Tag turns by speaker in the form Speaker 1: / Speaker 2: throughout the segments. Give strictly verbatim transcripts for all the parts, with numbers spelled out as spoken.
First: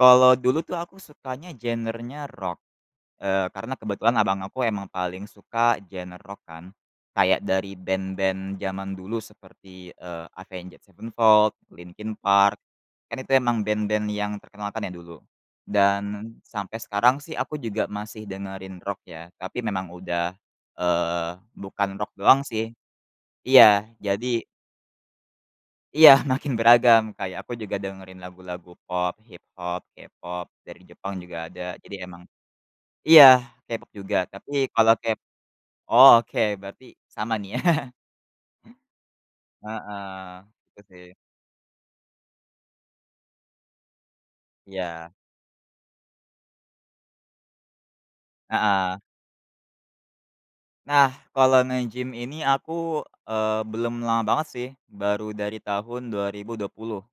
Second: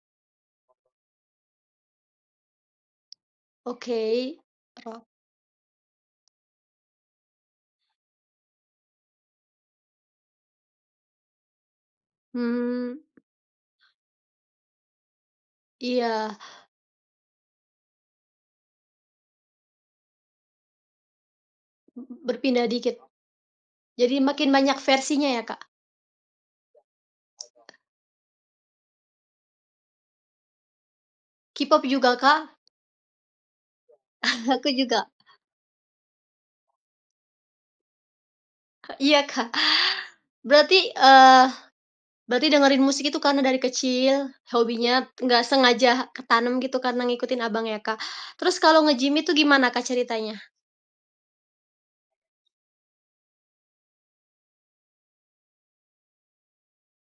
Speaker 1: Kalau dulu tuh, aku sukanya genernya rock, eee, karena kebetulan
Speaker 2: Oke,
Speaker 1: abang aku emang
Speaker 2: rock.
Speaker 1: paling suka genre rock kan, kayak dari band-band zaman dulu seperti, eee, Avenged Sevenfold, Linkin Park.
Speaker 2: Hmm.
Speaker 1: Kan, itu emang band-band yang terkenal, kan, ya, dulu.
Speaker 2: Iya.
Speaker 1: Dan sampai sekarang sih aku juga masih dengerin rock ya, tapi memang udah, eee, bukan
Speaker 2: M m
Speaker 1: rock doang,
Speaker 2: berpindah
Speaker 1: sih.
Speaker 2: dikit.
Speaker 1: Iya,
Speaker 2: Jadi
Speaker 1: jadi
Speaker 2: makin banyak versinya, ya, Kak?
Speaker 1: Iya, makin beragam, kayak aku juga dengerin lagu-lagu pop, hip hop, K-pop, dari Jepang juga ada,
Speaker 2: K-pop
Speaker 1: jadi
Speaker 2: juga,
Speaker 1: emang
Speaker 2: Kak?
Speaker 1: iya K-pop juga tapi
Speaker 2: Aku
Speaker 1: kalau
Speaker 2: juga.
Speaker 1: kep oh oke, berarti sama, nih, ya.
Speaker 2: E iya, Kak.
Speaker 1: Heeh. Itu,
Speaker 2: Berarti
Speaker 1: sih.
Speaker 2: eee, berarti dengerin musik itu karena dari kecil, hobinya
Speaker 1: Iya.
Speaker 2: nggak sengaja ketanam gitu karena ngikutin abang, ya, Kak. Terus kalau
Speaker 1: Heeh.
Speaker 2: nge-gym itu gimana Kak, ceritanya?
Speaker 1: Nah, kalau nge-gym ini aku, eee, belum lama banget, sih, baru dari tahun dua ribu dua puluh.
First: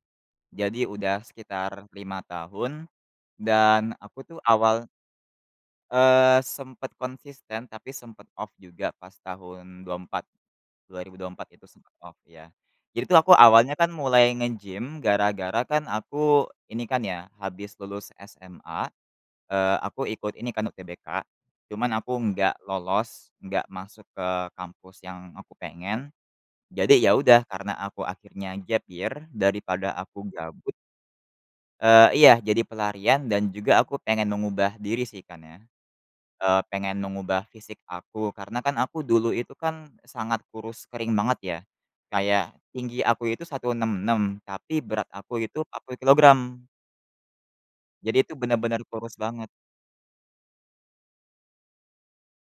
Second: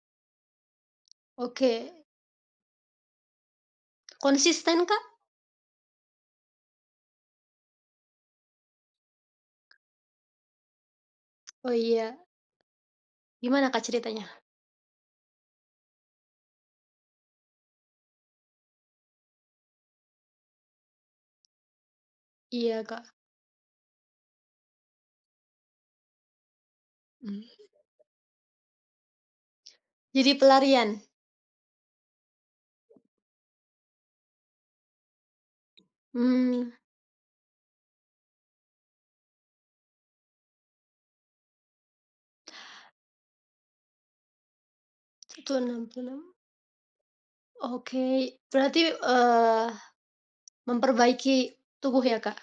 Speaker 1: Jadi udah sekitar
Speaker 2: Oke.
Speaker 1: lima tahun, dan aku, tuh,
Speaker 2: Konsisten,
Speaker 1: awal
Speaker 2: Kak?
Speaker 1: Eee, sempet konsisten tapi sempet off juga pas tahun dua empat, dua ribu dua empat itu
Speaker 2: Oh
Speaker 1: sempet off,
Speaker 2: iya.
Speaker 1: ya. Jadi, tuh, aku
Speaker 2: Gimana
Speaker 1: awalnya
Speaker 2: Kak
Speaker 1: kan
Speaker 2: ceritanya?
Speaker 1: mulai nge-gym gara-gara kan aku ini kan, ya, habis lulus SMA, eee, aku ikut ini, kan, UTBK. Cuman aku nggak
Speaker 2: Iya, Kak.
Speaker 1: lolos, nggak masuk ke kampus yang aku pengen, jadi, ya, udah
Speaker 2: Mmm.
Speaker 1: karena aku akhirnya gap year daripada aku
Speaker 2: Jadi
Speaker 1: gabut
Speaker 2: pelarian.
Speaker 1: Eee, iya. Jadi pelarian dan juga aku pengen mengubah diri, sih, kan, ya. Eee,
Speaker 2: Mmm.
Speaker 1: pengen mengubah fisik aku karena kan, aku dulu itu kan sangat kurus kering banget, ya. Kayak tinggi aku itu satu enam enam, tapi berat aku
Speaker 2: seratus
Speaker 1: itu empat
Speaker 2: enam
Speaker 1: puluh
Speaker 2: puluh enam.
Speaker 1: kilogram. Jadi itu
Speaker 2: Oke.
Speaker 1: benar-benar
Speaker 2: Berarti,
Speaker 1: kurus banget.
Speaker 2: eee, memperbaiki tubuh, ya, Kak?